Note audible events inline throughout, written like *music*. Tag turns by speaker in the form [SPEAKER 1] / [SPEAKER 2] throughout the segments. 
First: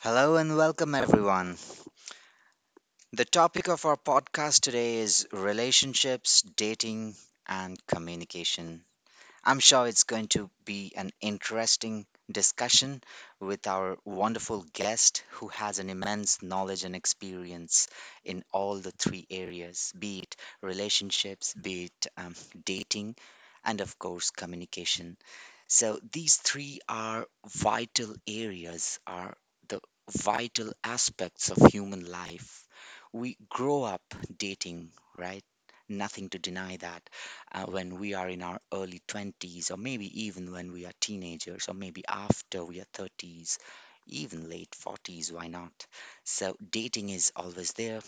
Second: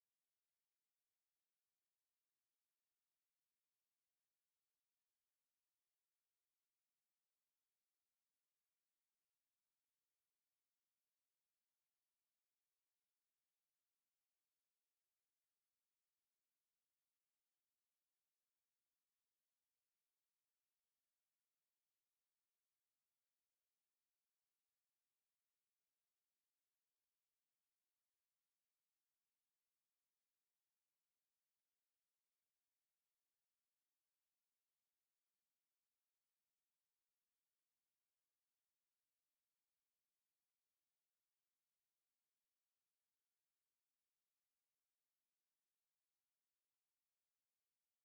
[SPEAKER 1] Hello and welcome, everyone. The topic of our podcast today is relationships, dating, and communication. I'm sure it's going to be an interesting discussion with our wonderful guest who has an immense knowledge and experience in all the three areas, be it relationships, be it dating, and of course, communication. So these three are vital areas, are the vital aspects of human life. We grow up dating, right? Nothing to deny that, when we are in our early 20s, or maybe even when we are teenagers, or maybe after we are 30s, even late 40s, why not? So dating is always there.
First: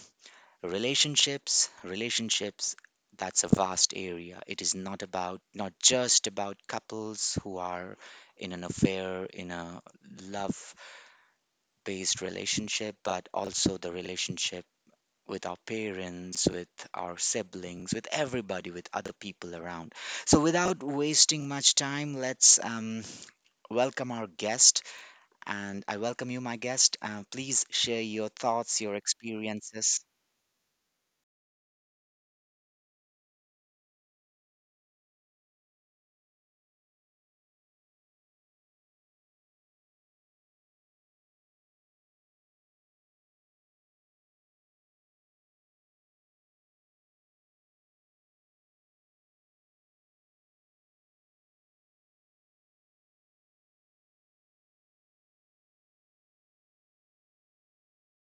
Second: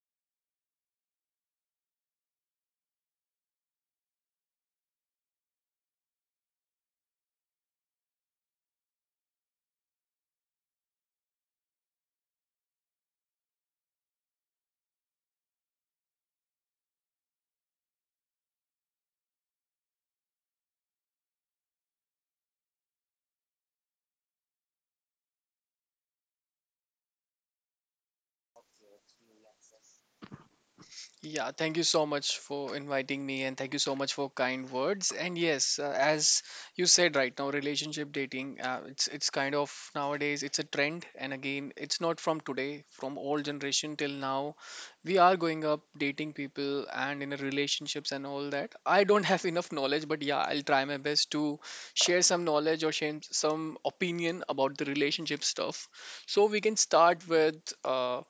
[SPEAKER 1] Relationships, that's a vast area. It is not just about couples who are in an affair, in a love based relationship, but also the relationship with our parents, with our siblings, with everybody, with other people around. So without wasting much time, let's welcome our guest. And I welcome you, my guest, please share your thoughts, your experiences.
[SPEAKER 2] Yeah, thank you so much for inviting me and thank you so much for kind words. And yes, as you said right now, relationship dating, it's kind of nowadays it's a trend and again, it's not from today, from old generation till now. We are going up dating people and in a relationships and all that. I don't have enough knowledge, but yeah, I'll try my best to share some knowledge or share some opinion about the relationship stuff. So we can start with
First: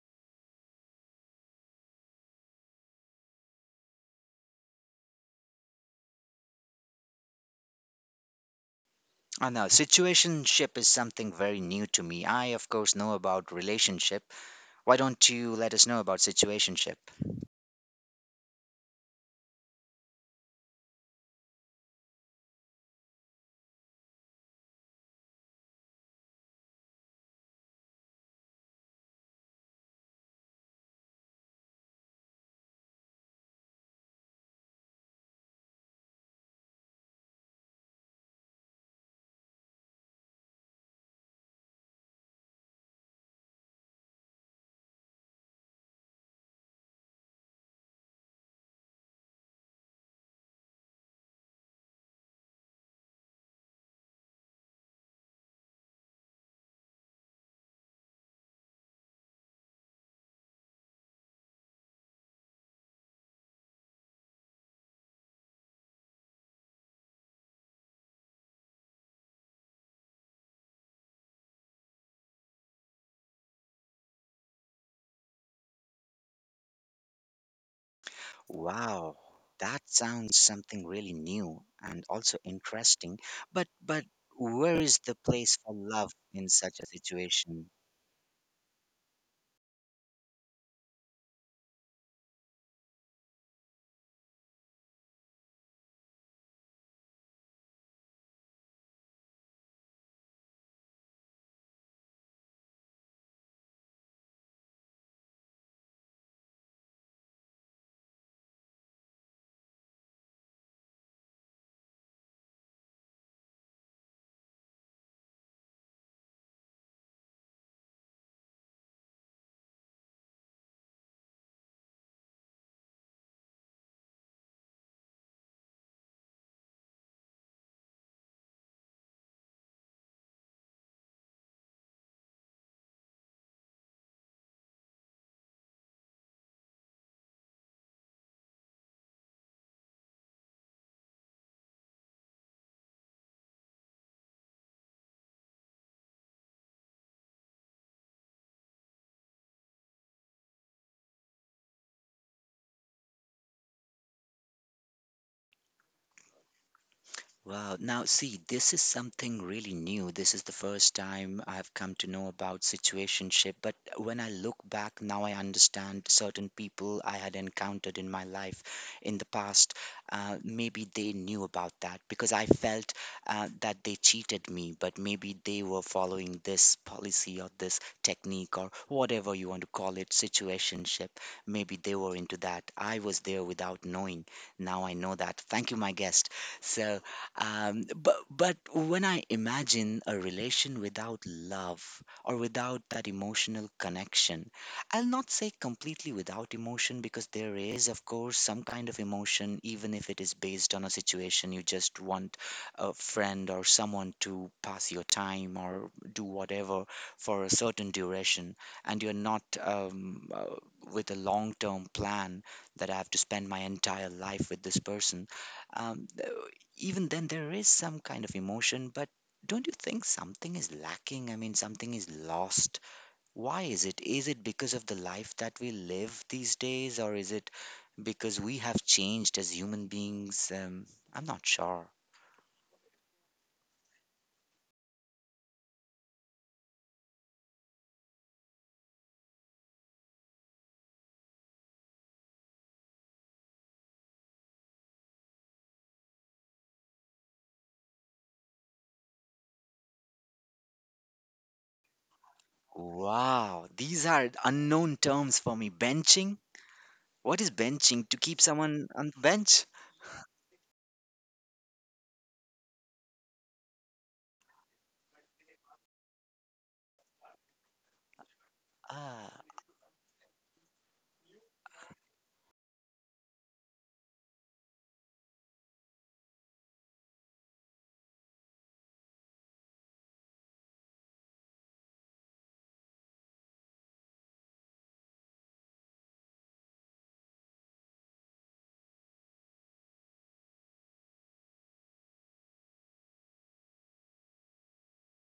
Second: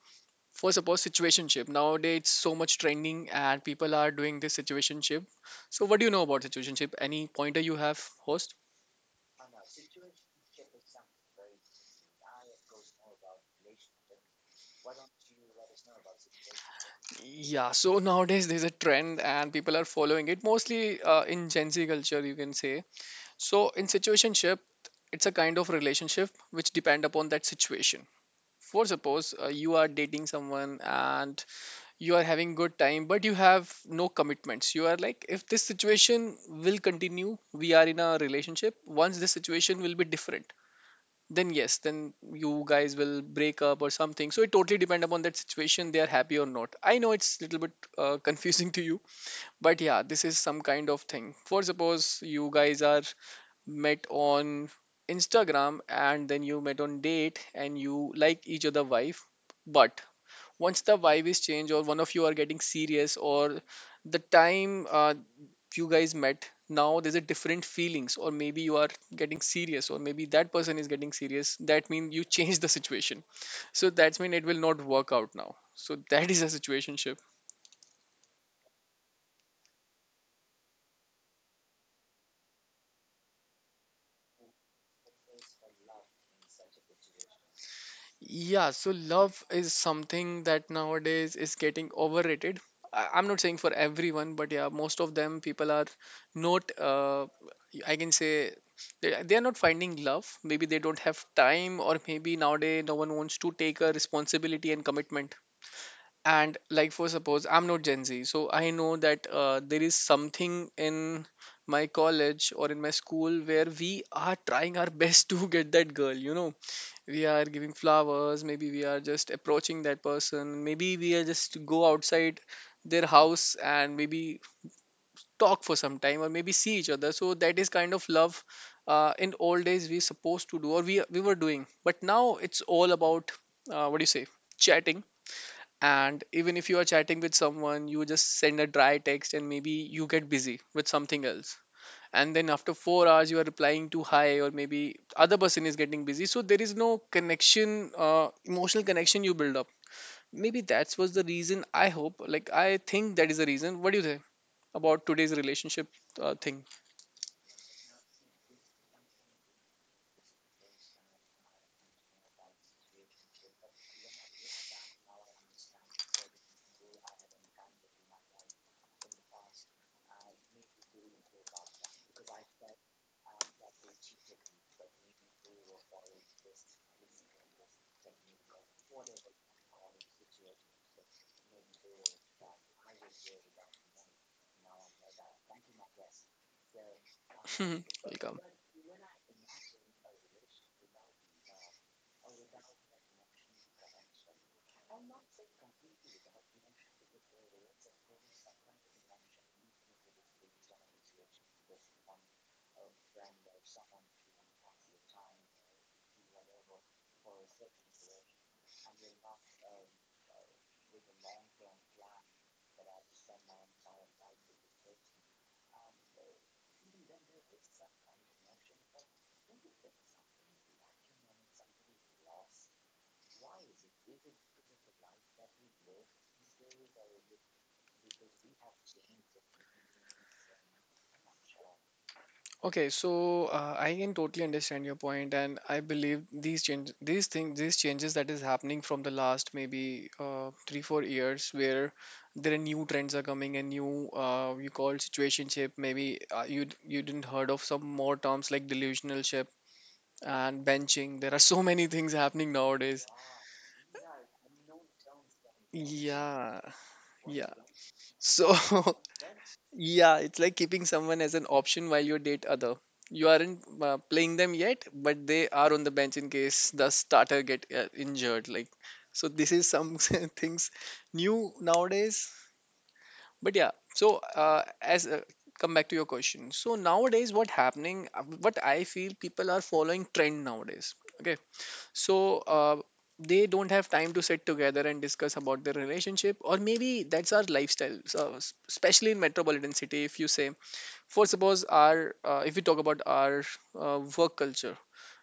[SPEAKER 2] first of all, situationship. Nowadays, it's so much trending and people are doing this situationship. So, what do you know about situationship? Any pointer you have, host?
[SPEAKER 1] I know situationship is something very new to me. I, of course, know about relationship. Why don't you let us know about situationship?
[SPEAKER 2] Yeah, so nowadays there's a trend and people are following it mostly in Gen Z culture, you can say. So, in situationship, it's a kind of relationship which depend upon that situation. For suppose you are dating someone and you are having good time, but you have no commitments. You are like, if this situation will continue, we are in a relationship. Once this situation will be different, then yes, then you guys will break up or something. So it totally depend upon that situation, they are happy or not. I know it's little bit *laughs* confusing to you, but yeah, this is some kind of thing. For suppose you guys are met on instagram and then you met on date and you like each other wife, but once the vibe is changed or one of you are getting serious, or the time you guys met, now there's a different feelings or maybe you are getting serious or maybe that person is getting serious. That means you *laughs* change the situation, so that's mean it will not work out now. So that is a *laughs* situation.
[SPEAKER 1] Wow, that sounds something really new and also interesting. But where is the place for love in such a situation?
[SPEAKER 2] Yeah, so love is something that nowadays is getting overrated. I'm not saying for everyone, but yeah, most of them people are not, I can say, they are not finding love. Maybe they don't have time, or maybe nowadays no one wants to take a responsibility and commitment. And like, for suppose, I'm not Gen Z, so I know that there is something in my college or in my school where we are trying our best *laughs* to get that girl, you know, we are giving flowers, maybe we are just approaching that person, maybe we are just to go outside their house and maybe talk for some time or maybe see each other. So that is kind of love in old days we supposed to do or we were doing, but now it's all about what do you say, chatting. And even if you are chatting with someone, you just send a dry text and maybe you get busy with something else, and then after 4 hours you are replying to hi, or maybe other person is getting busy. So there is no connection, emotional connection you build up. Maybe that was the reason, I hope, like, I think that is the reason. What do you think about today's relationship thing?
[SPEAKER 1] Wow. Now, see, this is something really new. This is the first time I've come to know about situationship. But when I look back now, I understand certain people I had encountered in my life in the past. Maybe they knew about that because I felt, that they cheated me, but maybe they were following this policy or this technique or whatever you want to call it, situationship. Maybe they were into that. I was there without knowing. Now I know that. Thank you, my guest. So,
[SPEAKER 2] *laughs* Welcome.
[SPEAKER 1] but when I imagine a relation without love or without that emotional connection, I'll not say completely without emotion because there is, of course, some kind of emotion, even if it is based on a situation. You just want a friend or someone to pass your time or do whatever for a certain duration, and you're not with a long-term plan, that I have to spend my entire life with this person. um, Even then there is some kind of emotion, but don't you think something is lacking? I mean, something is lost. Why is it? Is it because of the life that we live these days, or is it because we have changed as human beings? I'm not sure.
[SPEAKER 2] Okay, so I can totally understand your point, and I believe these change, these things, these changes that is happening from the last maybe three, 4 years, where there are new trends are coming and new you call situationship. Maybe you didn't heard of some more terms like delusional ship and benching. There are so many things happening nowadays.
[SPEAKER 1] Wow, these are unknown terms for me. Benching?
[SPEAKER 2] Yeah,
[SPEAKER 1] What is
[SPEAKER 2] yeah.
[SPEAKER 1] benching, to keep
[SPEAKER 2] So
[SPEAKER 1] someone
[SPEAKER 2] *laughs*
[SPEAKER 1] on the bench?
[SPEAKER 2] yeah, it's like keeping someone as an option while you date other. You aren't playing them yet, but they are on the bench in case the starter get injured. Like, so this
[SPEAKER 1] Ah.
[SPEAKER 2] is some *laughs* things new nowadays. But yeah, so as come back to your question. So nowadays, what happening? What I feel people are following trend nowadays. Okay, so they don't have time to sit together and discuss about their relationship, or maybe that's our lifestyle. So especially in metropolitan city, if you say, for suppose our if we talk about our work culture,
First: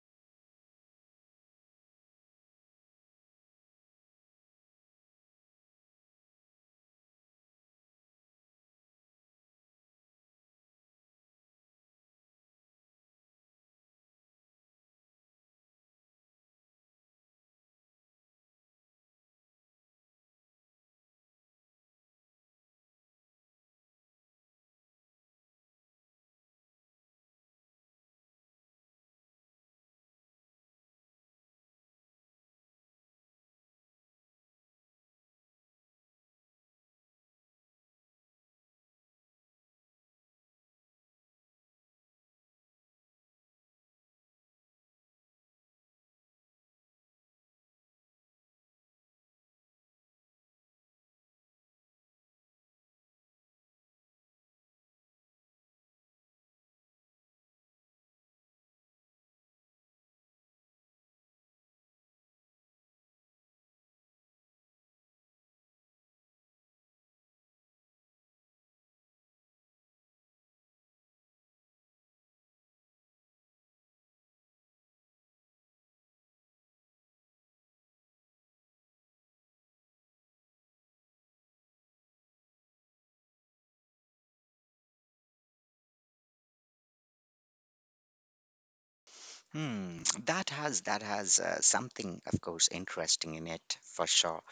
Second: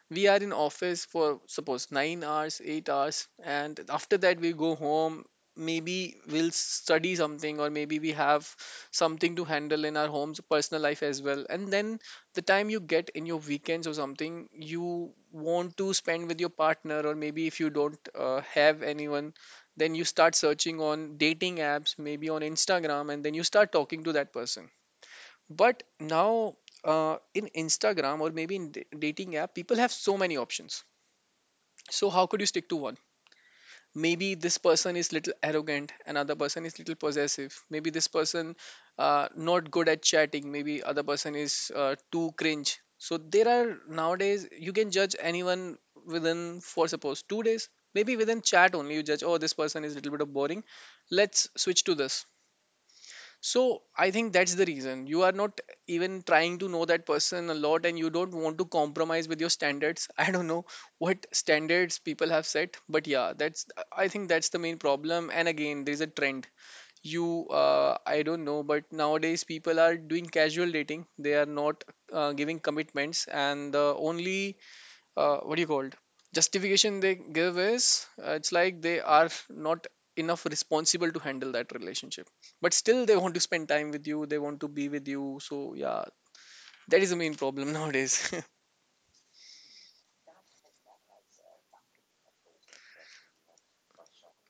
[SPEAKER 2] we are in office for suppose 9 hours, 8 hours, and after that we go home. Maybe we'll study something or maybe we have something to handle in our homes, personal life as well, and then the time you get in your weekends or something, you want to spend with your partner, or maybe if you don't have anyone, then you start searching on dating apps, maybe on instagram, and then you start talking to that person. But now, in Instagram or maybe in dating app, people have so many options. So how could you stick to one? Maybe this person is little arrogant, another person is little possessive. Maybe this person not good at chatting. Maybe other person is too cringe. So there are nowadays you can judge anyone within for suppose 2 days. Maybe within chat only you judge. Oh, this person is little bit of boring. Let's switch to this. So I think that's the reason you are not even trying to know that person a lot and you don't want to compromise with your standards. *laughs* I don't know what standards people have set, but yeah, that's, I think that's the main problem. And again, there's a trend. I don't know, but nowadays people are doing casual dating. They are not giving commitments, and the only what do you called justification they give is, it's like they are not enough responsible to handle that relationship, but still they want to spend time with you, they want to be with you. So yeah, that is the main problem *laughs* nowadays.
[SPEAKER 1] Hmm, that has something, of course, interesting in it for sure.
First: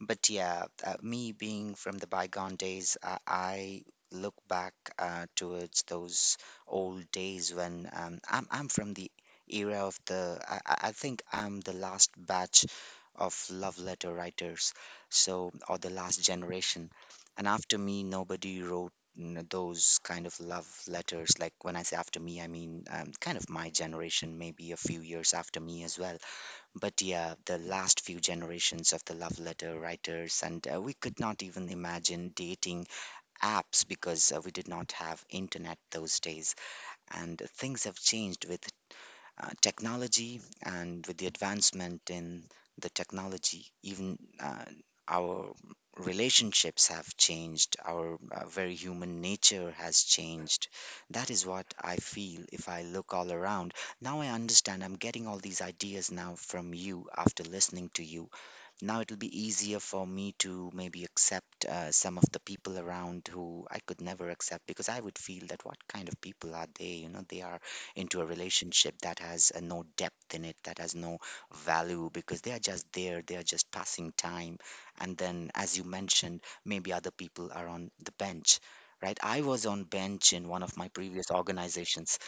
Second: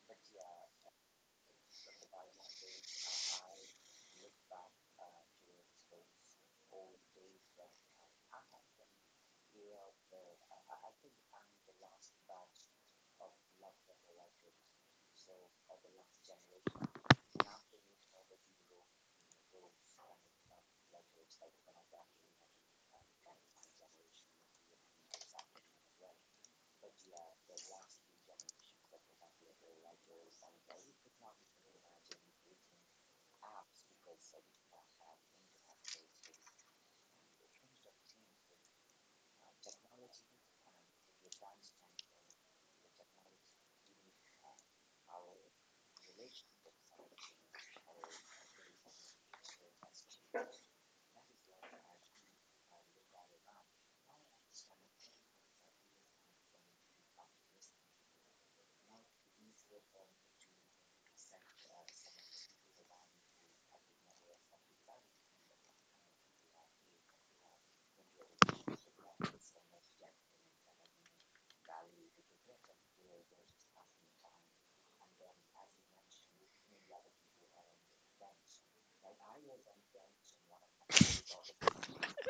[SPEAKER 1] But yeah, me being from the bygone days, I look back towards those old days when, I'm from the era of the I think I'm the last batch of love letter writers, so, or the last generation. And after me, nobody wrote those kind of love letters. Like when I say after me, I mean, kind of my generation, maybe a few years after me as well. But yeah, the last few generations of the love letter writers. And we could not even imagine dating apps because we did not have internet those days. And things have changed with technology, and with the advancement in the technology. Even our relationships have changed. Our very human nature has changed. That is what I feel if I look all around. Now I understand. I'm getting all these ideas now from you. After listening to you, now it'll be easier for me to maybe accept some of the people around who I could never accept, because I would feel that what kind of people are they? You know, they are into a relationship that has no depth in it, that has no value, because they are just there, they are just passing time. And then, as you mentioned, maybe other people are on the bench. Right, I was on bench in one of my previous organizations,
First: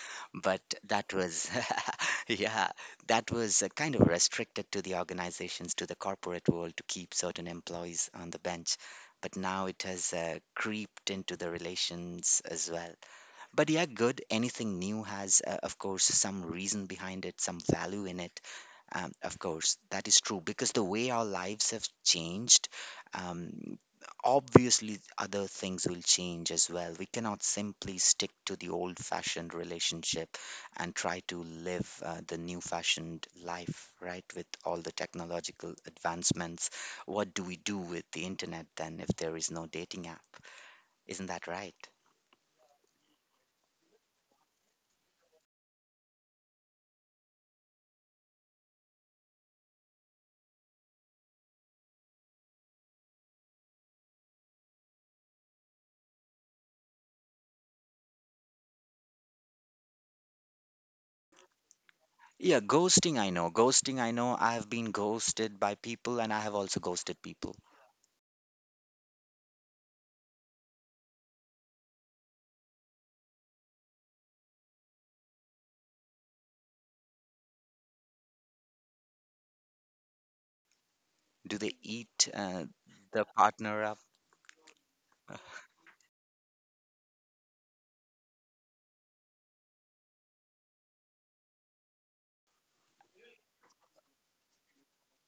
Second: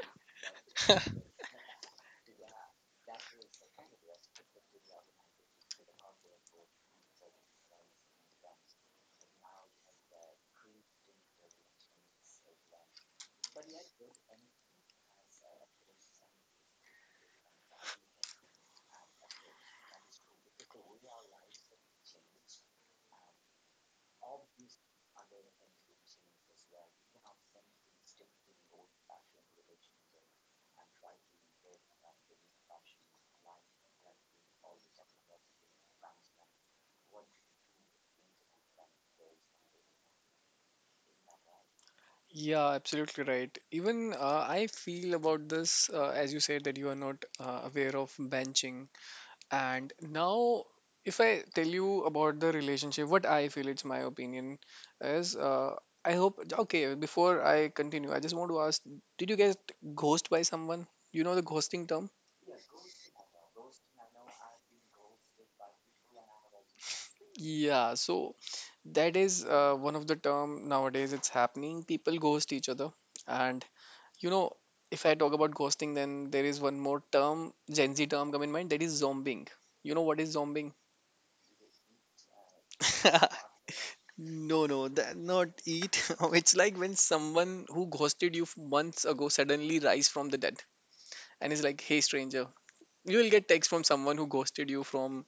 [SPEAKER 1] but that was, *laughs* yeah, that was kind of restricted to the organizations, to the corporate world, to keep certain employees on the bench. But now it has creeped into the relations as well. But yeah, good. Anything new has, of course, some reason behind it, some value in it. Of course, that is true, because the way our lives have changed, um, obviously other things will change as well. We cannot simply stick to the old fashioned relationship and try to live the new fashioned life, right? With all the technological advancements. What do we do with the internet then if there is no dating app? Isn't that right?
[SPEAKER 2] Yeah, absolutely right. Even I feel about this, as you said that you are not aware of benching. And now, if I tell you about the relationship, what I feel, it's my opinion, is, I hope, okay, before I continue, I just want to ask, did you get ghosted by someone? You know the ghosting term?
[SPEAKER 1] Yeah, ghosting, I know. Ghosting, I know. I have been ghosted by people, and I have also ghosted people.
[SPEAKER 2] Yeah, so that is one of the term nowadays it's happening. People ghost each other. And you know, if I talk about ghosting, then there is one more term, Gen Z term come in mind, that is zombing. You know what is zombing?
[SPEAKER 1] Do they eat the partner up?
[SPEAKER 2] *laughs* No, no, that not eat. *laughs* It's like when someone who ghosted you months ago suddenly rise from the dead and is like, "Hey, stranger." You will get text from someone who ghosted you from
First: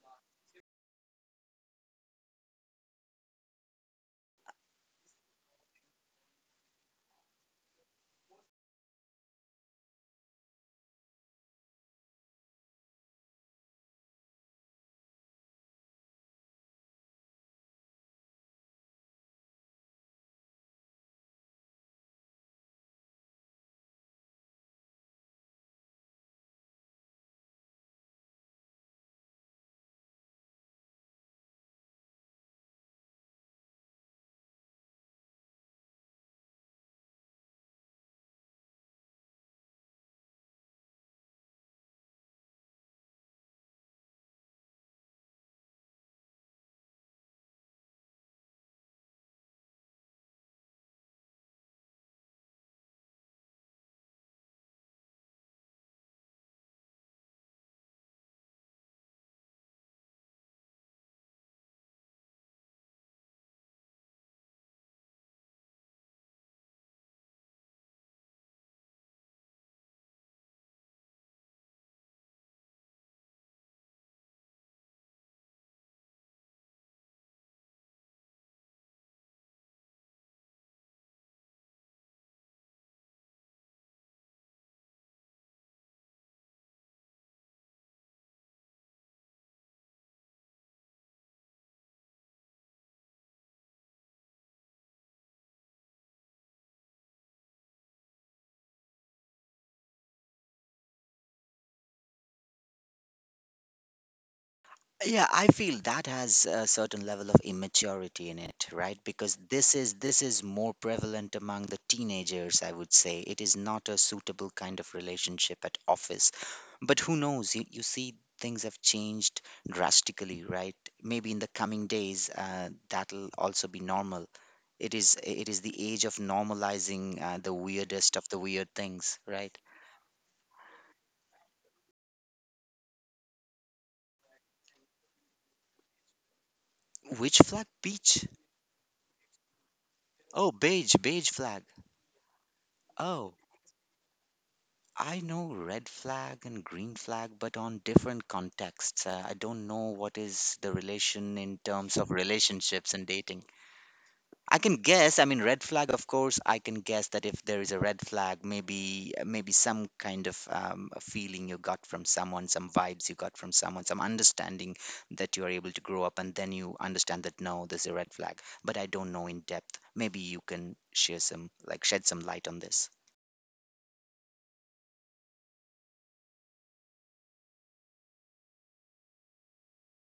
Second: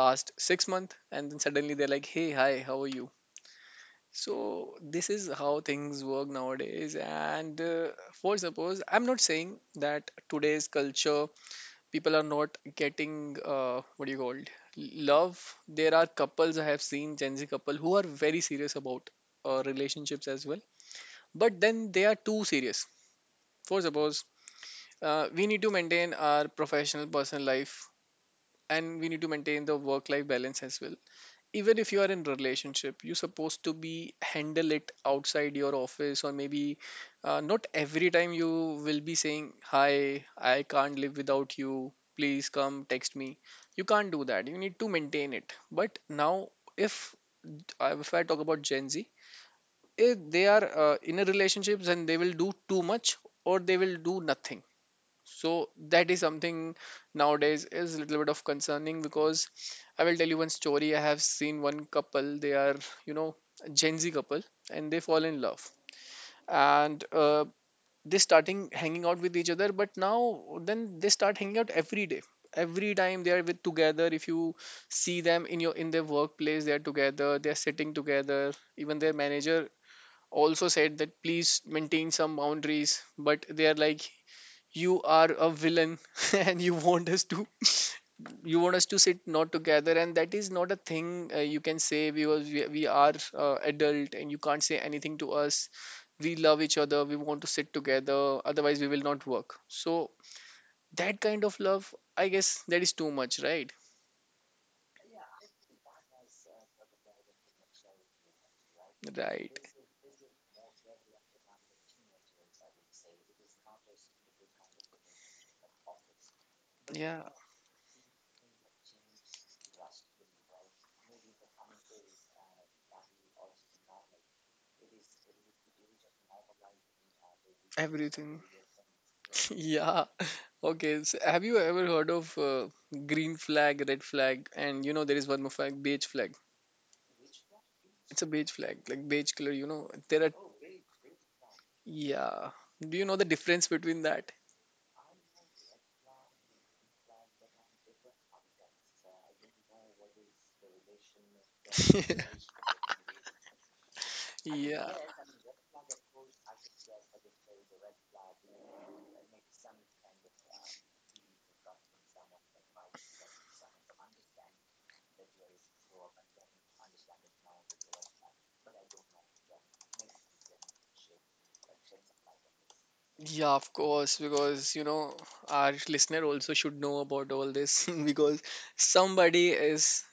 [SPEAKER 2] last 6 month, and then suddenly they're like, "Hey, hi, how are you?" So this is how things work nowadays. And for suppose, I'm not saying that today's culture people are not getting what do you call it, love. There are couples I have seen, Gen Z couple, who are very serious about relationships as well, but then they are too serious. For suppose we need to maintain our professional personal life and we need to maintain the work life balance as well. Even if you are in relationship, you're supposed to be handle it outside your office, or maybe not every time you will be saying, hi, I can't live without you, please come text me. You can't do that, you need to maintain it. But now, if I talk about Gen Z, if they are in a relationships, and they will do too much or they will do nothing. So that is something nowadays is a little bit of concerning, because I will tell you one story. I have seen one couple, they are, you know, a Gen Z couple, and they fall in love, and they starting hanging out with each other, but now then they start hanging out every day, every time they are with together. If you see them in your in their workplace, they are together, they are sitting together. Even their manager also said that please maintain some boundaries, but they are like, you are a villain *laughs* and you want us to *laughs* you want us to sit not together, and that is not a thing, you can say, because we are adult and you can't say anything to us. We love each other, we want to sit together, otherwise we will not work. So that kind of love, I guess, that is too much, right?
[SPEAKER 1] Yeah, I feel that has a certain level of immaturity in it, right? Because
[SPEAKER 2] Right.
[SPEAKER 1] this is more prevalent among the teenagers, I would say. It is not a suitable kind of relationship at office. But who
[SPEAKER 2] Yeah,
[SPEAKER 1] knows? You see things have changed drastically, right? Maybe in the coming days, that'll also be normal. It is the age of normalizing the weirdest of the
[SPEAKER 2] everything.
[SPEAKER 1] weird things, right?
[SPEAKER 2] *laughs* Yeah, okay, so have you ever heard of green flag, red flag, and you know there is one more flag, beige flag.
[SPEAKER 1] Which flag?
[SPEAKER 2] It's a
[SPEAKER 1] Beach.
[SPEAKER 2] beige flag, like beige color. You know, there are,
[SPEAKER 1] Oh, beige, beige flag.
[SPEAKER 2] yeah. Do you know the
[SPEAKER 1] Oh,
[SPEAKER 2] difference between that?
[SPEAKER 1] I know red flag and green flag, but on different contexts. I don't know what is the relation in terms of relationships and dating. I can
[SPEAKER 2] Yeah,
[SPEAKER 1] guess, I mean, red flag, of course, I can guess that if there is a red flag, maybe some kind of, a feeling you got from someone, some vibes you got from someone, some understanding, that you are able to grow up, and then you understand that no, there's a red flag. But I don't know in depth. Maybe you can shed some light on this.
[SPEAKER 2] yeah, of course, because you know our listener also should know about all this *laughs* because somebody is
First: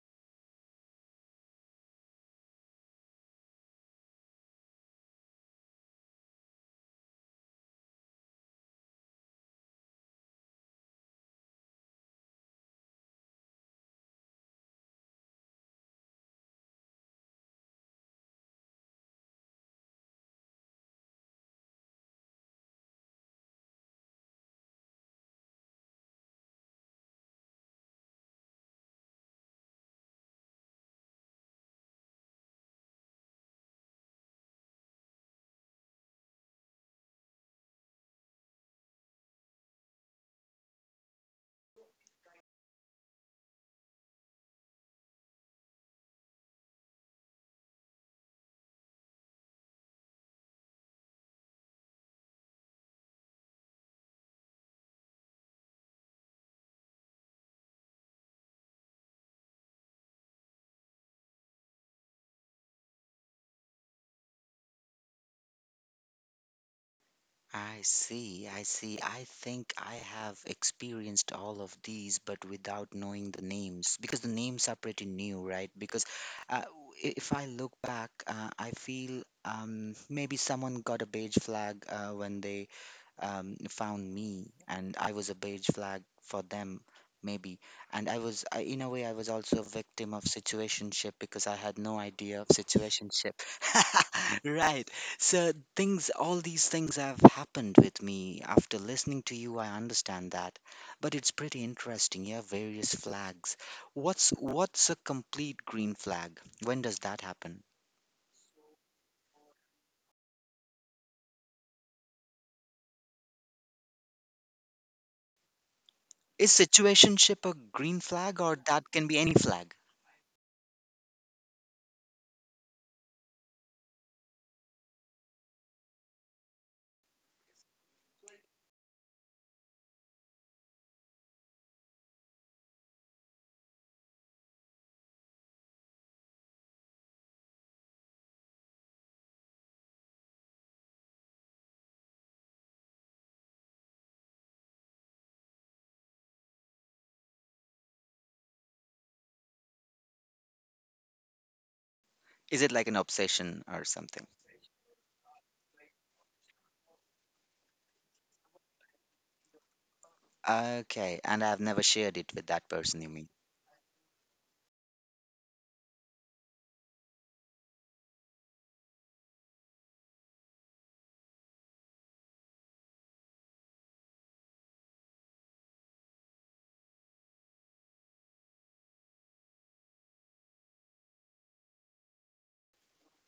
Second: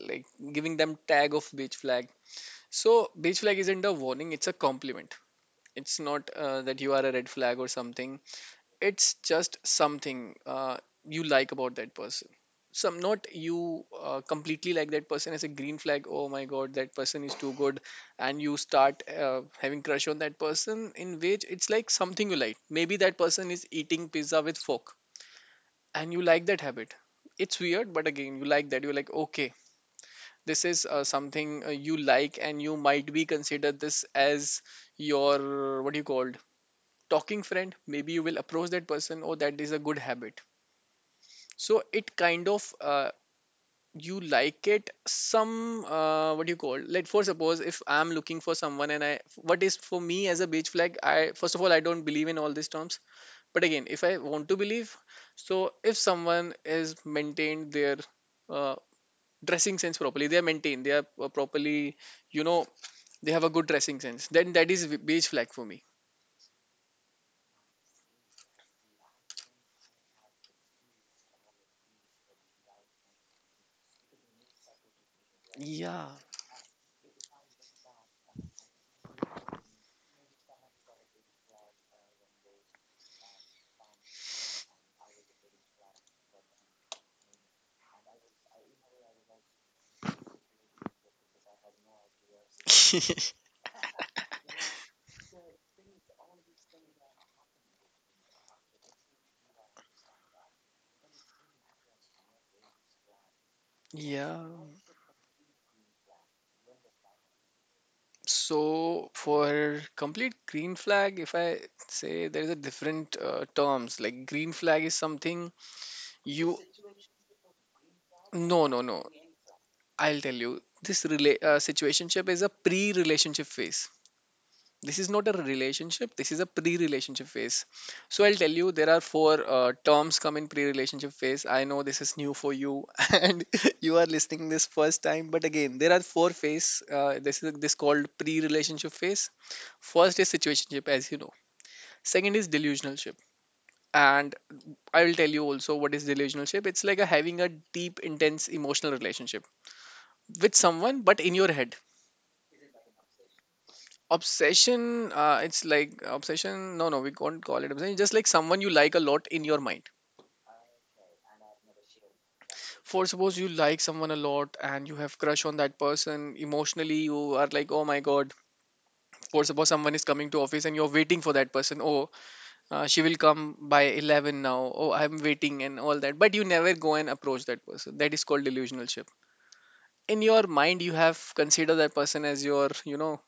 [SPEAKER 2] like giving them tag of beige flag. So beige flag isn't a warning; it's a compliment. It's not that you are a red flag or something. It's just something you like about that person, some, not you completely like that person as a green flag. Oh my god, that person is too good, and you start having crush on that person, in which it's like something you like. Maybe that person is eating pizza with fork and you like that habit. It's weird, but again, you like that. You're like, okay, this is something you like, and you might be consider this as your, what do you called, talking friend. Maybe you will approach that person. Oh, that is a good habit. So it kind of you like it, some. What do you call, like, for suppose if I'm looking for someone and I, what is for me as a beach flag. I, first of all, I don't believe in all these terms, but again, if I want to believe, so if someone is maintained their uh, dressing sense properly, they are maintained, they are properly, you know, they have a good dressing sense, then that is beach flag for me.
[SPEAKER 1] I see, I see. I think I have experienced all of these, but without knowing the names, because the names are pretty new, right? Because
[SPEAKER 2] Yeah.
[SPEAKER 1] uh, w- if I look back, I feel, maybe someone got a beige flag when they found me, and I was a beige flag for them, maybe. And in a way, I was also a victim of situationship because I had no idea of situationship. *laughs* Right. So all these things have happened with me. After listening to you, I understand that, but it's pretty interesting. Yeah, various flags. What's
[SPEAKER 2] *laughs* Yeah.
[SPEAKER 1] what's a complete green flag? When does that happen?
[SPEAKER 2] So for complete green flag, if I say there is a different terms like green flag is something
[SPEAKER 1] Is
[SPEAKER 2] you.
[SPEAKER 1] situationship a green flag, or
[SPEAKER 2] No, no,
[SPEAKER 1] that
[SPEAKER 2] no,
[SPEAKER 1] can be any flag?
[SPEAKER 2] I'll tell you this situationship is a pre-relationship phase. This is not a relationship, this is a pre-relationship phase. So I'll tell you there are four terms come in pre-relationship phase. I know this is new for you *laughs* and you are listening this first time, but again, there are four phase. This is this called pre-relationship phase. First is situationship, as you know. Second is delusionalship. And I will tell you also what is delusionalship. It's like a having a deep intense emotional relationship with someone, but in your head.
[SPEAKER 1] Is it like an obsession or something?
[SPEAKER 2] Obsession. It's like obsession. No, no, we can't call it obsession. It's just like someone you like a lot in your mind.
[SPEAKER 1] Okay, and I've never shared it with that person,
[SPEAKER 2] For
[SPEAKER 1] you mean?
[SPEAKER 2] suppose you like someone a lot and you have crush on that person. Emotionally, you are like, oh my god. For suppose someone is coming to office and you're waiting for that person. Oh, she will come by 11 now. Oh, I'm waiting and all that, but you never go and approach that person. That is called delusional ship. In your mind, you have considered that person as your, you know,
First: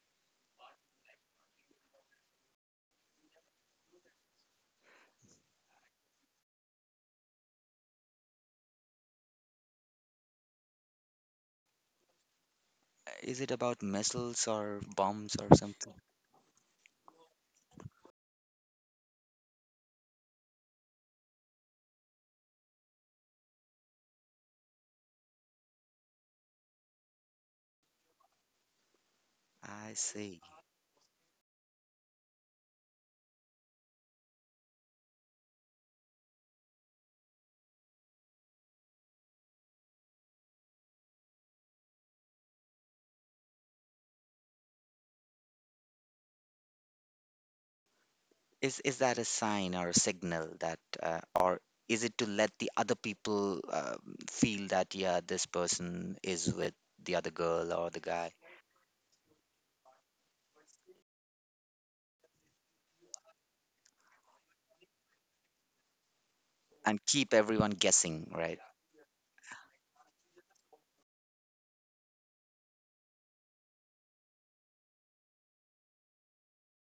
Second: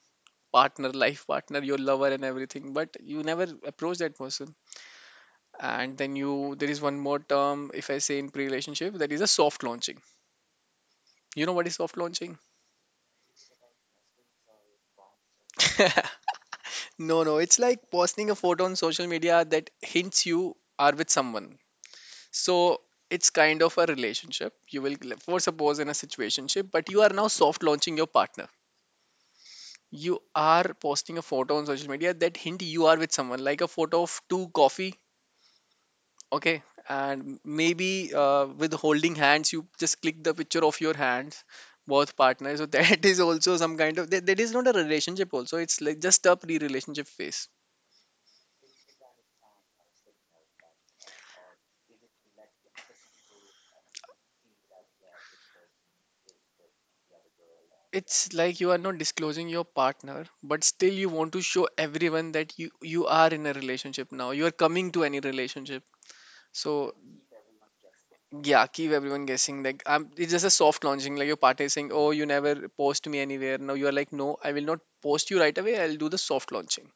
[SPEAKER 2] partner, life partner, your lover, and everything, but you never approach that person. And then you, there is one more term, if I say in pre-relationship, that is a soft launching. You know what is soft launching?
[SPEAKER 1] Is it about missiles or bombs or something?
[SPEAKER 2] *laughs* No, no, it's like posting a photo on social media that hints you are with someone. So it's kind of a relationship. You will for suppose in a situationship, but you are now soft launching your partner.
[SPEAKER 1] I
[SPEAKER 2] You
[SPEAKER 1] see.
[SPEAKER 2] are posting a photo on social media that hint you are with someone, like a photo of two coffee. Okay, and maybe with holding hands, you just click the picture of your hands, both partners. So *laughs* that is also some kind of that. That is not a relationship also. It's like just a pre-relationship phase.
[SPEAKER 1] Is that, a sign or a signal, or is it to let the other people, feel that, yeah, this person is with the other girl or the guy,
[SPEAKER 2] It's like you are not disclosing your partner, but still you want to show everyone that you are in a relationship now. You are coming to any relationship. So
[SPEAKER 1] and keep everyone guessing, right?
[SPEAKER 2] yeah, keep everyone guessing. Like, I'm, it's just a soft launching. Like your partner is saying, "Oh, you never post me anywhere." Now you are like, "No, I will not post you right away. I'll do the soft launching."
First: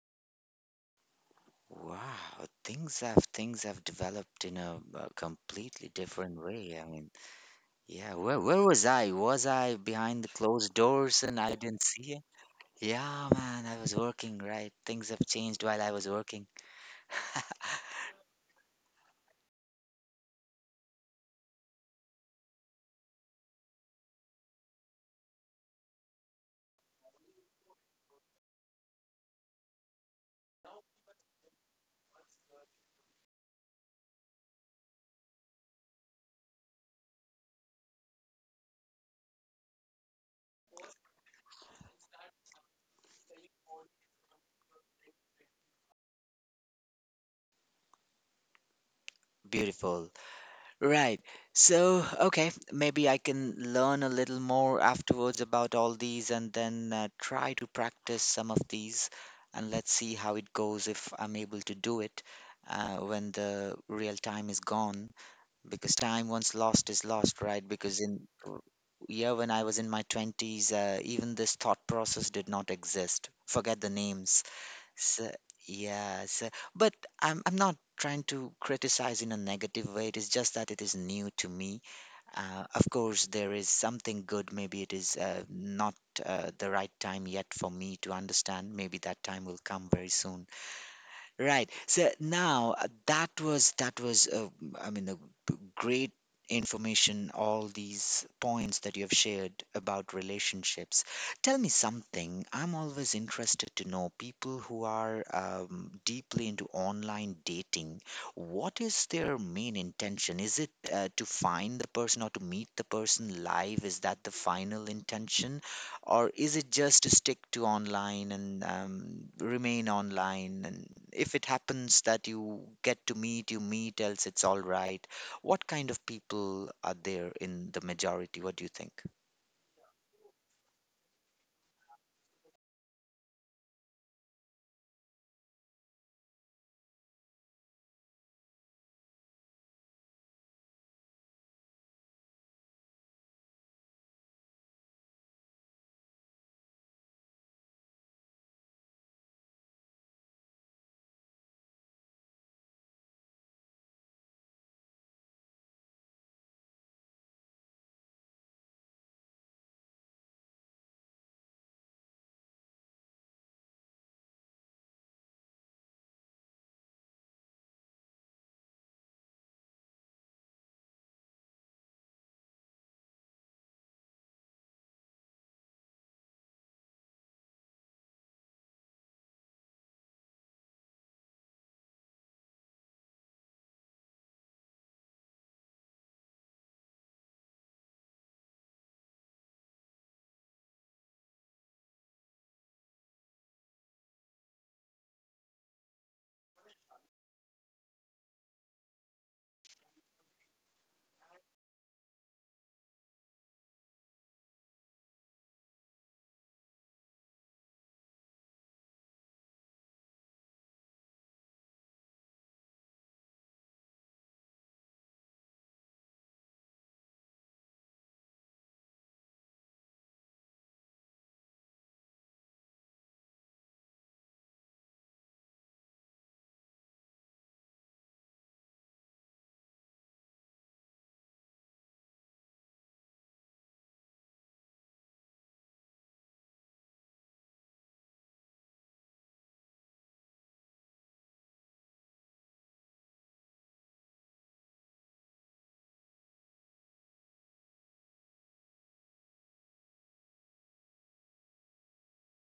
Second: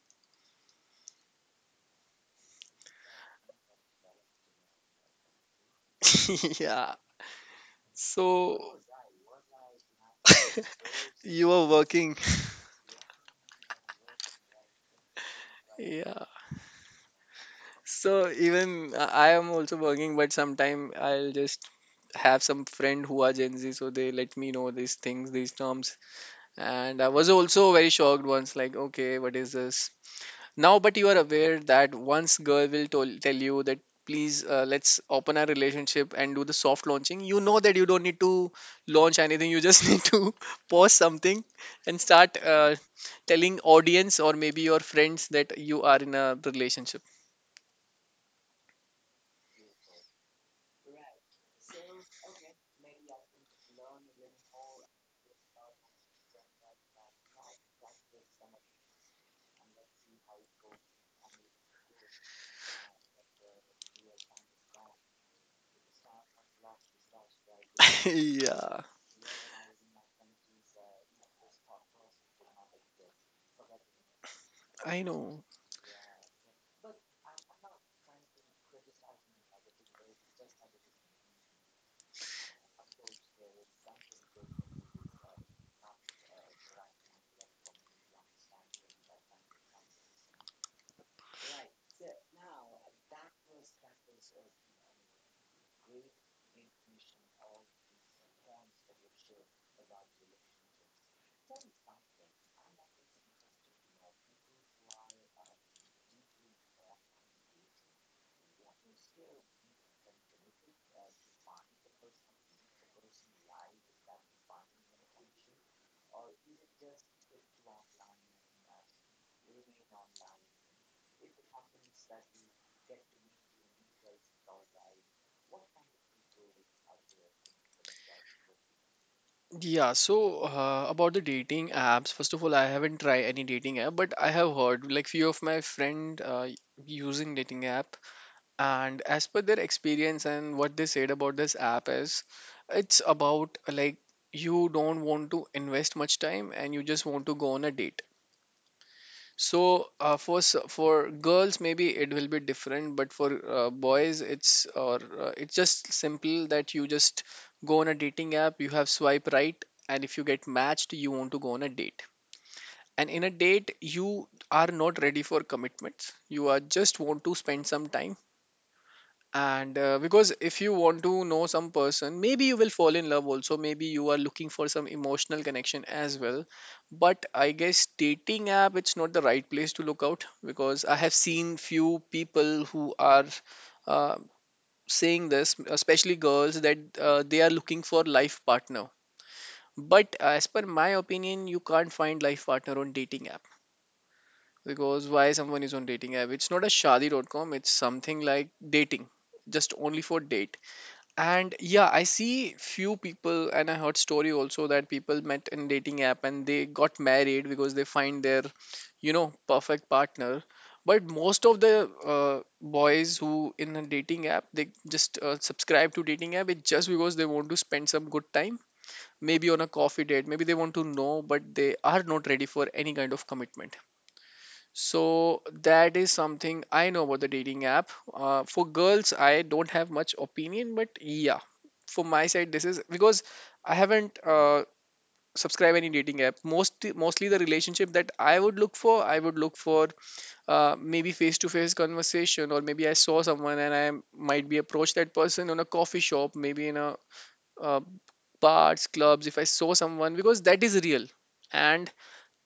[SPEAKER 1] Wow, things have developed in a completely different
[SPEAKER 2] *laughs*
[SPEAKER 1] way. I
[SPEAKER 2] Yeah.
[SPEAKER 1] mean, yeah, where
[SPEAKER 2] So
[SPEAKER 1] where was I? Was I behind the closed doors and
[SPEAKER 2] you
[SPEAKER 1] I
[SPEAKER 2] are
[SPEAKER 1] didn't see
[SPEAKER 2] working.
[SPEAKER 1] it? Yeah, man, I was working, right? Things have changed while I was
[SPEAKER 2] Yeah.
[SPEAKER 1] working. *laughs*
[SPEAKER 2] So even I am also working, but sometime I'll just have some friend who are Gen Z, so they let me know these things, these terms. And I was also very shocked once, like, okay, what is this? Now, but you are aware that once girl will tell you that, please let's open our relationship and do the soft launching. You know that you don't need to launch anything. You just *laughs* need to post something and start telling audience or maybe your friends that you are in a relationship.
[SPEAKER 1] Beautiful. Right. So, okay, maybe I can learn a little more afterwards about all these, and then try to practice some of these, and let's see how it goes if I'm able to do it when the real time is gone. Because time once lost is lost, right? Because
[SPEAKER 2] *laughs* Yeah,
[SPEAKER 1] yeah, when I was in my 20s, even this thought process did not exist. Forget the names.
[SPEAKER 2] I
[SPEAKER 1] So,
[SPEAKER 2] know.
[SPEAKER 1] yeah, but I'm not trying to criticize in a negative way. It is just that it is new to me. Of course, there is something good. Maybe it is, not, the right time yet for me to understand. Maybe that time will come very soon. Right. So now, that was I mean a great information, all these points that you have shared about relationships. Tell me something. I'm always interested to know people who are, deeply into online dating. What is their main intention? Is it to find the person or to meet the person live? Is that the final intention? Or is it just to stick to online and, remain online, and if it happens that you get to meet, you meet, else it's all right. What kind of people are there in the majority? What do you think?
[SPEAKER 2] Yeah, so about the dating apps, first of all, I haven't tried any dating app, but I have heard like few of my friend using dating app. And as per their experience and what they said about this app is, it's about like, you don't want to invest much time and you just want to go on a date. So for girls, maybe it will be different, but for boys, it's, or it's just simple that you just go on a dating app, you have swipe right, and if you get matched, you want to go on a date. And in a date, you are not ready for commitments, you are just want to spend some time. And because if you want to know some person, maybe you will fall in love also. Maybe you are looking for some emotional connection as well, but I guess dating app, it's not the right place to look out, because I have seen few people who are uh, saying this, especially girls, that they are looking for life partner. But as per my opinion, you can't find life partner on dating app. Because why someone is on dating app? It's not a shadi.com, it's something like dating, just only for date. And yeah, I see few people and I heard story also that people met in dating app and they got married because they find their, you know, perfect partner. But most of the boys who in a dating app, they just subscribe to dating app, it's just because they want to spend some good time, maybe on a coffee date. Maybe they want to know, but they are not ready for any kind of commitment. So that is something I know about the dating app. For girls, I don't have much opinion, but yeah, for my side, this is because I haven't subscribed any dating app. Mostly the relationship that I would look for, I would look for maybe face to face conversation, or maybe I saw someone and I might be approached that person on a coffee shop, maybe in a uh, bars, clubs. If I saw someone, because that is real. And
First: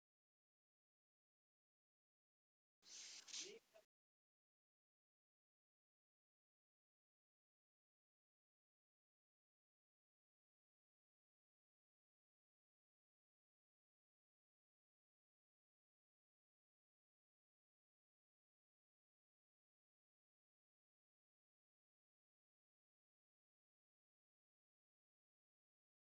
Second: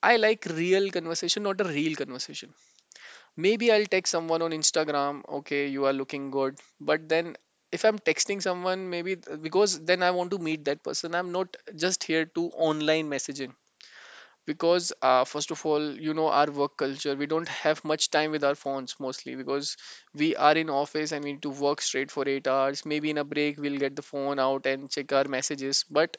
[SPEAKER 2] I like real conversation, not a real conversation. Maybe I'll text someone on Instagram, okay, you are looking good. But then if I'm texting someone, maybe because then I want to meet that person, I'm not just here to online messaging. Because, first of all, you know, our work culture, we don't have much time with our phones, mostly because we are in office and we need to work straight for 8 hours. Maybe in a break, we'll get the phone out and check our messages. But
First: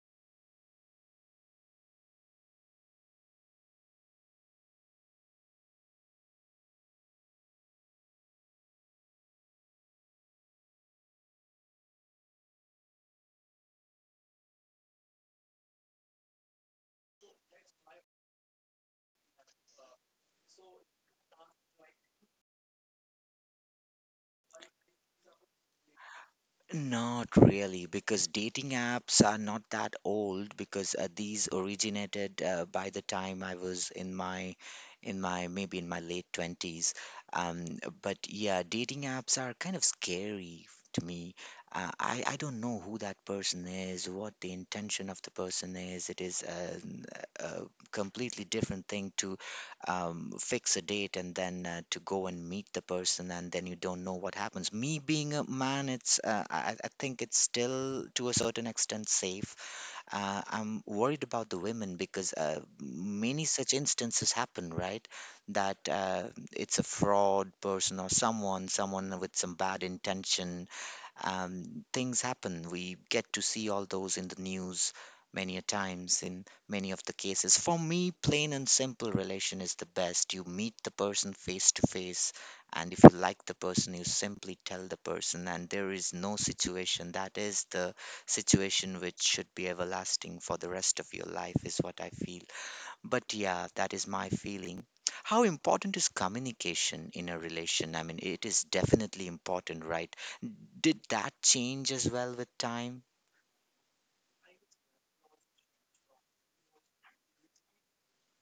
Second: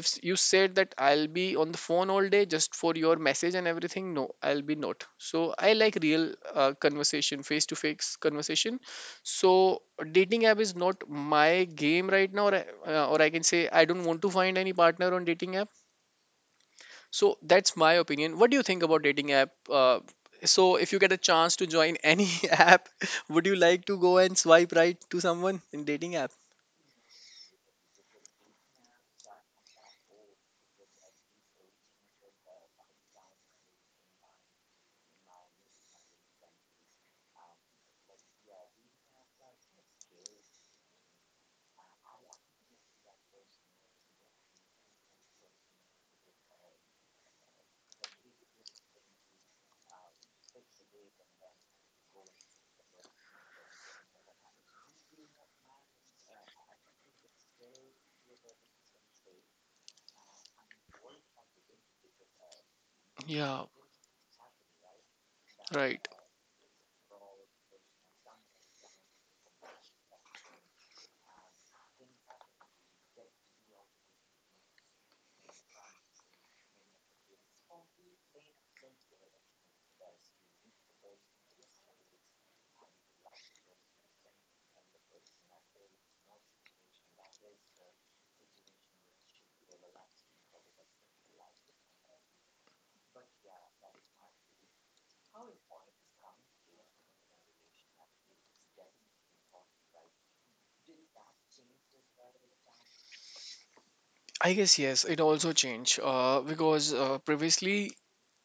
[SPEAKER 2] if you said that I'll be on the phone all day just for your message and everything, no, I'll be not. So I like real conversation, face to face conversation. So dating app is not my game right now. Or I can say I don't want to find any partner on dating app. So that's my opinion. What do you think about dating app? So if you get a chance to join any *laughs* app, would you like to go and swipe right to someone in dating app?
[SPEAKER 1] Not really, because dating apps are not that old, because these originated by the time I was in my, maybe in my late 20s. But yeah, dating apps are kind of scary to me. I don't know who that person is, what the intention of the person is. It is a completely different thing to, fix a date and then to go and meet the person, and then you don't know what happens. Me being a man, I think it's still to a certain extent safe. I'm worried about the women, because many
[SPEAKER 2] Yeah,
[SPEAKER 1] such instances happen, right? That,
[SPEAKER 2] right.
[SPEAKER 1] it's a fraud person or someone with some bad intention. Things happen. We get to see all those in the news many a times, in many of the cases. For me, plain and simple relation is the best. You meet the person face to face, and if you like the person, you simply tell the person, and there is no situation. That is the situation which should be everlasting for the rest of your life, is what I feel. But yeah, that is my feeling. How important is communication in a relation? I mean, it is definitely important, right? Did that change as well with time?
[SPEAKER 2] I guess yes, it also changed because previously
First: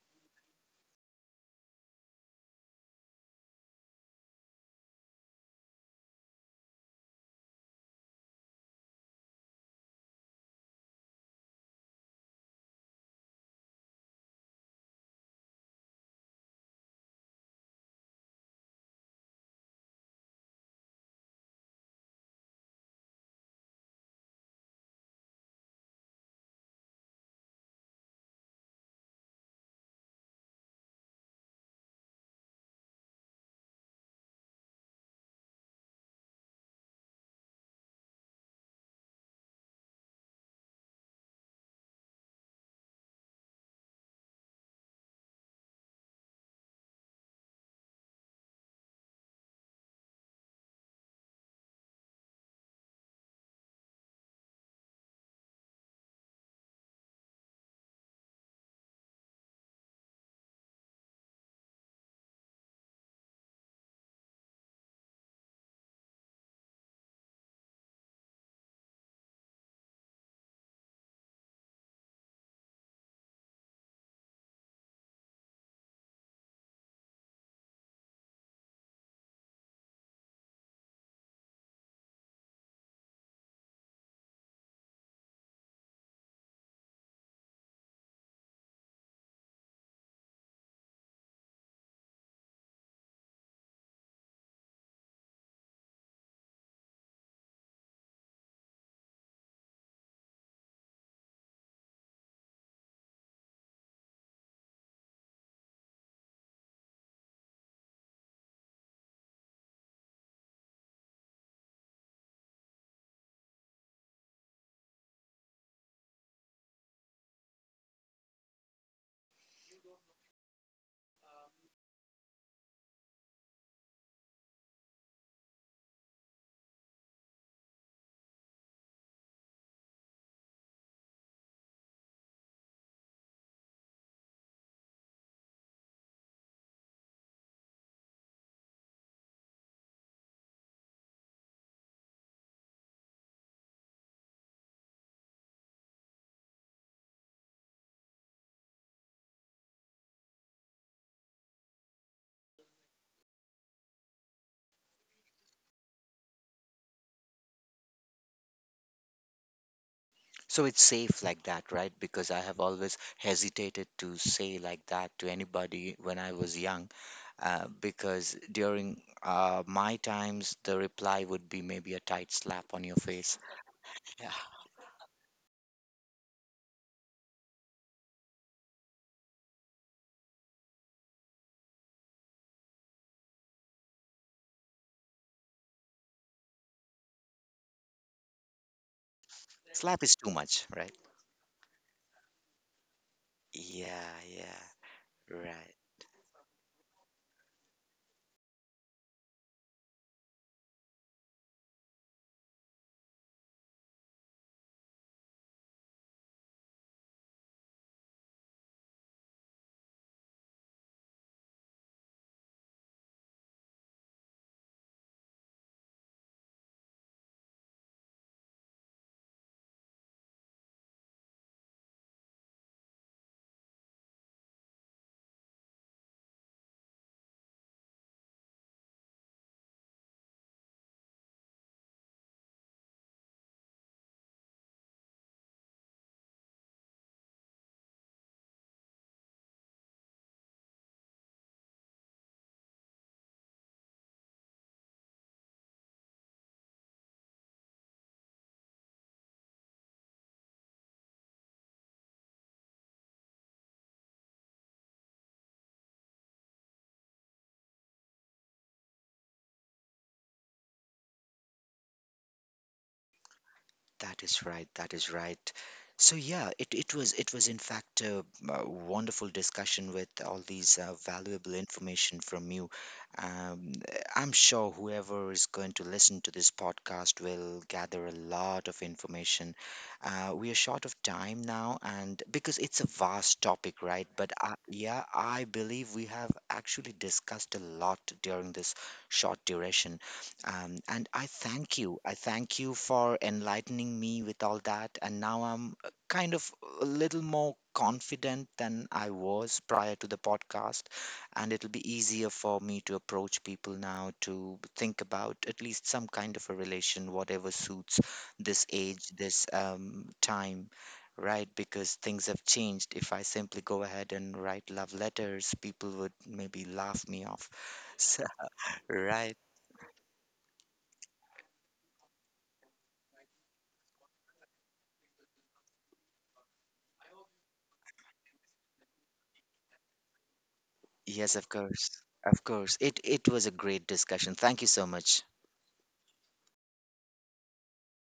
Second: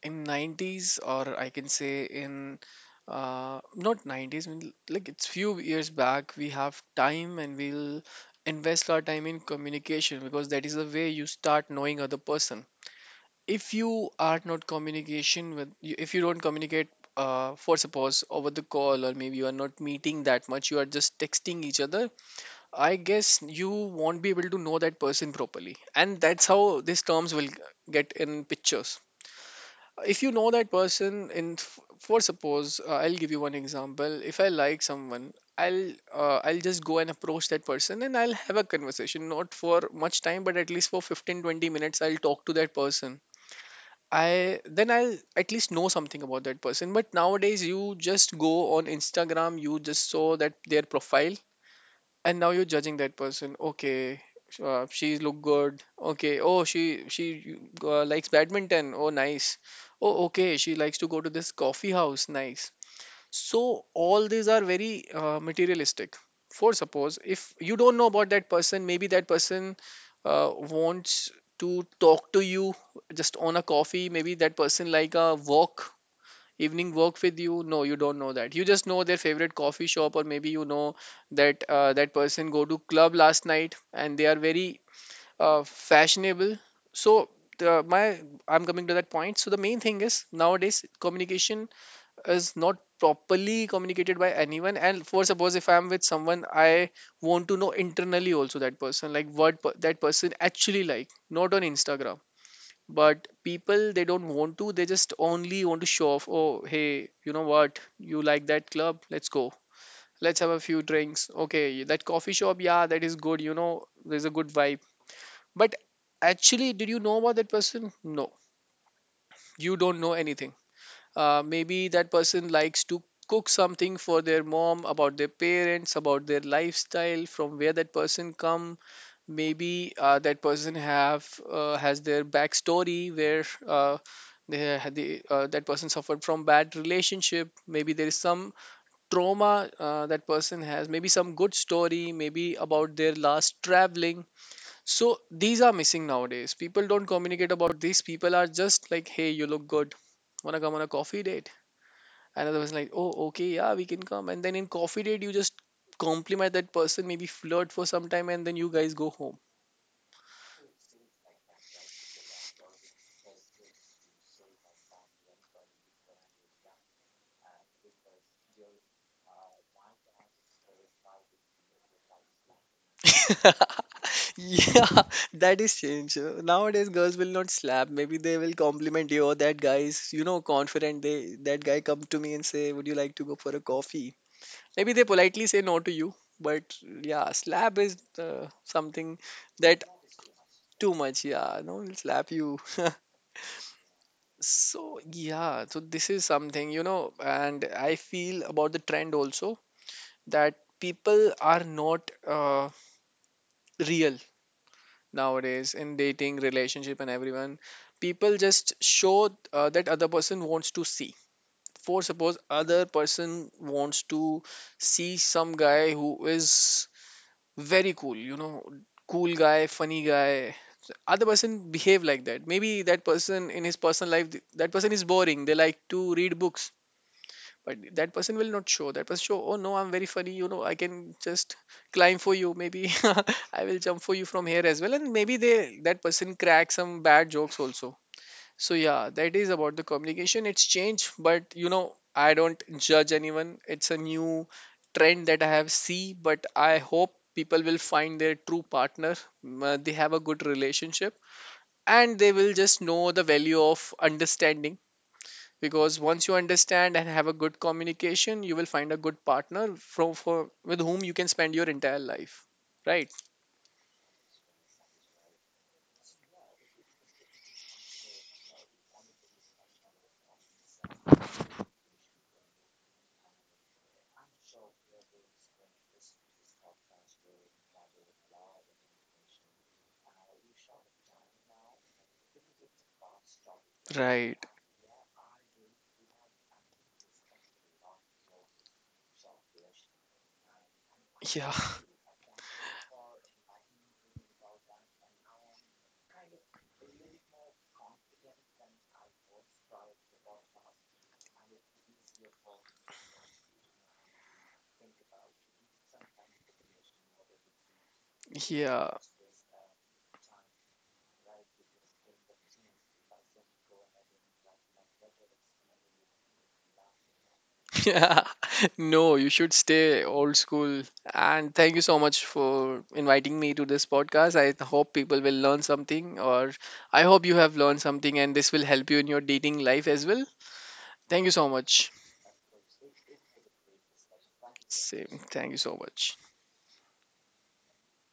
[SPEAKER 2] in 90s, or I can say in not 90s, I mean, like, it's few years back, we have time and we'll invest our time in communication, because that is the way you start knowing other person. If you are not communication with, if you don't communicate, for suppose over the call, or maybe you are not meeting that much, you are just texting each other. I guess you won't be able to know that person properly. And that's how these terms will get in pictures. If you know that person in for suppose, I'll give you one example. If I like someone, I'll just go and approach that person and I'll have a conversation, not for much time, but at least for 15-20 minutes, I'll talk to that person. I then I'll at least know something about that person. But nowadays you just go on Instagram, you just saw that their profile and now you're judging that person. Okay, she look good. Okay, oh, she likes badminton, oh nice. Oh okay, she likes to go to this coffee house, nice. So all these are very materialistic. For suppose if you don't know about that person, maybe that person wants to talk to you just on a coffee, maybe that person like a walk, evening work with you. No, you don't know that, you just know their favorite coffee shop, or maybe you know that that person go to club last night and they are very fashionable. So the, my I'm coming to that point. So the main thing is nowadays communication is not properly communicated by anyone, and for suppose if I'm with someone, I want to know internally also that person like that person actually like, not on Instagram. But people, they don't want to, they just only want to show off. Oh hey, you know what, you like that club, let's go, let's have a few drinks. Okay, that coffee shop, yeah that is good, you know there's a good vibe. But actually did you know about that person? No, you don't know anything. Maybe that person likes to cook something for their mom, about their parents, about their lifestyle, from where that person come. Maybe that person have has their backstory where that person suffered from bad relationship. Maybe there is some trauma that person has. Maybe some good story. Maybe about their last traveling. So these are missing nowadays. People don't communicate about this. People are just like, hey, you look good. Wanna come on a coffee date? Another was like, oh, okay, yeah, we can come. And then in coffee date, you just compliment that person, maybe flirt for some time, and then you guys go home.
[SPEAKER 1] So it's safe like that, right? Because I have always hesitated to say like that to anybody when I was young, because during my times, the reply would be maybe a tight slap on your face.
[SPEAKER 2] *laughs*
[SPEAKER 1] Yeah,
[SPEAKER 2] Yeah, that is change. Nowadays, girls will not slap. Maybe they will compliment you. Or that guy is, you know, confident. They That guy come to me and say, "Would you like to go for a coffee?" Maybe they politely say no to you. But yeah, slap is something that
[SPEAKER 1] slap is too much,
[SPEAKER 2] too
[SPEAKER 1] right?
[SPEAKER 2] much. Yeah, no, will slap you. *laughs*
[SPEAKER 1] Yeah, yeah,
[SPEAKER 2] So, yeah,
[SPEAKER 1] right.
[SPEAKER 2] so this is something, you know, and I feel about the trend also that people are not real nowadays in dating, relationship, and everyone. People just show that other person wants to see. For suppose other person wants to see some guy who is very cool, you know, cool guy, funny guy. Other person behave like that. Maybe that person in his personal life, that person is boring. They like to read books, but that person will not show. That person show, oh no, I'm very funny, you know, I can just climb for you maybe, *laughs* I will jump for you from here as well, and maybe they that person cracks some bad jokes also. So yeah, that is about the communication, it's changed. But you know, I don't judge anyone, it's a new trend that I have see. But I hope people will find their true partner, they have a good relationship and they will just know the value of understanding, because once you understand and have a good communication, you will find a good partner from for with whom you can spend your entire life, right?
[SPEAKER 1] That is right. That is right. So yeah, it was in fact a, wonderful discussion with all these valuable information from you. Um, I'm sure whoever is going to listen to this podcast will gather a lot of information. We are short of time now, and because it's a vast topic, right? But
[SPEAKER 2] Right.
[SPEAKER 1] yeah, I believe we have actually discussed a lot during this short duration. And I
[SPEAKER 2] Yeah.
[SPEAKER 1] thank you. I thank you for enlightening me with all that. And now I'm, kind of a little more confident than I was prior to the podcast. And it'll be easier for me to approach people now, to think about at least some kind of a relation, whatever suits
[SPEAKER 2] *laughs*
[SPEAKER 1] this
[SPEAKER 2] Yeah.
[SPEAKER 1] age, this time. Right, because things have changed. If I simply go ahead and write love letters, people would maybe laugh me off.
[SPEAKER 2] *laughs*
[SPEAKER 1] *laughs*
[SPEAKER 2] Yeah,
[SPEAKER 1] So,
[SPEAKER 2] no, you
[SPEAKER 1] right.
[SPEAKER 2] should stay old school. And thank you so much for inviting me to this podcast. I hope people will learn something, or I hope you have learned something, and this will help you in your dating life as well. Thank you
[SPEAKER 1] Yes,
[SPEAKER 2] so
[SPEAKER 1] of
[SPEAKER 2] much.
[SPEAKER 1] course. Of course. It was a great discussion. Thank you so
[SPEAKER 2] Same,
[SPEAKER 1] much.
[SPEAKER 2] thank you so much.